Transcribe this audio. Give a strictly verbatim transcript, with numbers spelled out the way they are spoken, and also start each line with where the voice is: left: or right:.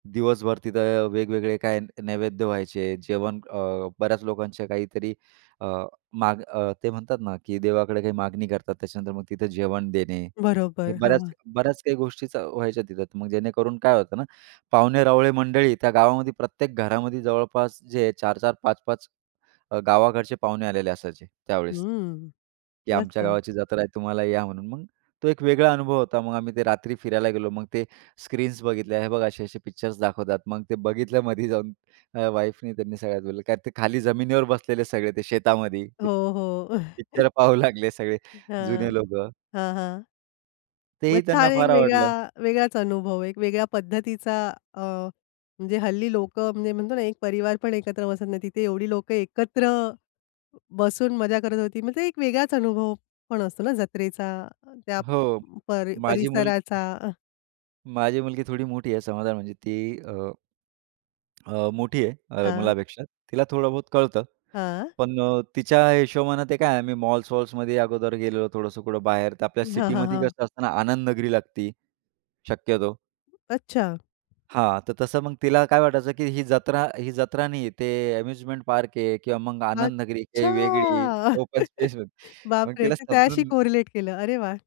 right: दिवसभर तिथं वेगवेगळे काय न नैवेद्य व्हायचे, जेवण अ, बऱ्याच लोकांच्या काहीतरी अ, माग अ, ते म्हणतात ना की देवाकडे काही मागणी करतात. त्याच्यानंतर मग तिथं जेवण देणे. हे
left: बरोबर.
right: बऱ्याच
left: हां.
right: बऱ्याच काही गोष्टी व्हायच्या तिथं. मग जेणेकरून काय होतं ना, पाहुणे रावळे मंडळी त्या गावामध्ये प्रत्येक घरामध्ये जवळपास जे चार-चार, पाच-पाच अ, गावाकडचे पाहुणे आलेले असायचे त्यावेळेस.
left: हंम्म.
right: की आमच्या
left: मस्त.
right: गावाची जात्रा आहे तुम्हाला या म्हणून. मग तो एक वेगळा अनुभव होता. मग आम्ही ते रात्री फिरायला गेलो. मग ते स्क्रीन्स बघितल्या हे बघ असे-असे पिक्चर्स दाखवतात. मग ते बघितलमध्ये जाऊन अ, वाईफनी त्यांनी सगळ्यात बोललं कारण ते खाली जमिनीवर बसलेले सगळे ते शेतामध्ये ते.
left: हो,
right: पिक्च
left: हो.
right: पिक्चर पाहू लागले सगळे जुने
left: हां.
right: लोकं.
left: हां, हां. मग
right: तेही त्यांना
left: छान एक
right: फार
left: वेगळा
right: आवडलं.
left: वेगळाच अनुभव, एक वेगळ्या पद्धतीचा अ, म्हणजे हल्ली लोकं म्हणजे म्हणतो ना, एक परिवार पण एकत्र बसत नाही. तिथे एवढी लोकं एकत्र बसून मजा करत होती. म्हणजे एक वेगळाच अनुभव पण असतो ना जत्रेचा, त्या
right: हो, माझी मुलगी
left: परी-परिसराचा अ
right: माझी मुलगी थोडी मोठी आहे समजा म्हणजे ती अ अ, मोठी आहे. अ,
left: हां.
right: मुलापेक्षा. तिला थोडं बहुत कळतं,
left: हां.
right: पण अ, तिच्या हिशोबाने ते काय आहे आम्ही मॉल्स-वॉल्समध्ये अगोदर गेलो, थोडंसं कुठं बाहेर तर आपल्या
left: हां, हां,
right: सिटीमध्ये
left: हां.
right: कसं असतं ना, आनंदनगरी लागती, शक्यतो.
left: अच्छा.
right: हां, तर तसं मग तिला काय वाटायचं की ही जत्रा, ही जत्रा नाही. ते अम्युजमेंट पार्क आहे किंवा मग आनंदनगरी काही वेगळी
left: अच्छा.
right: ओपन स्पेस मग
left: बापरे!
right: तिला
left: ते त्याच्याशी
right: समजून.
left: कोरिलेट केलं. अरे वाह!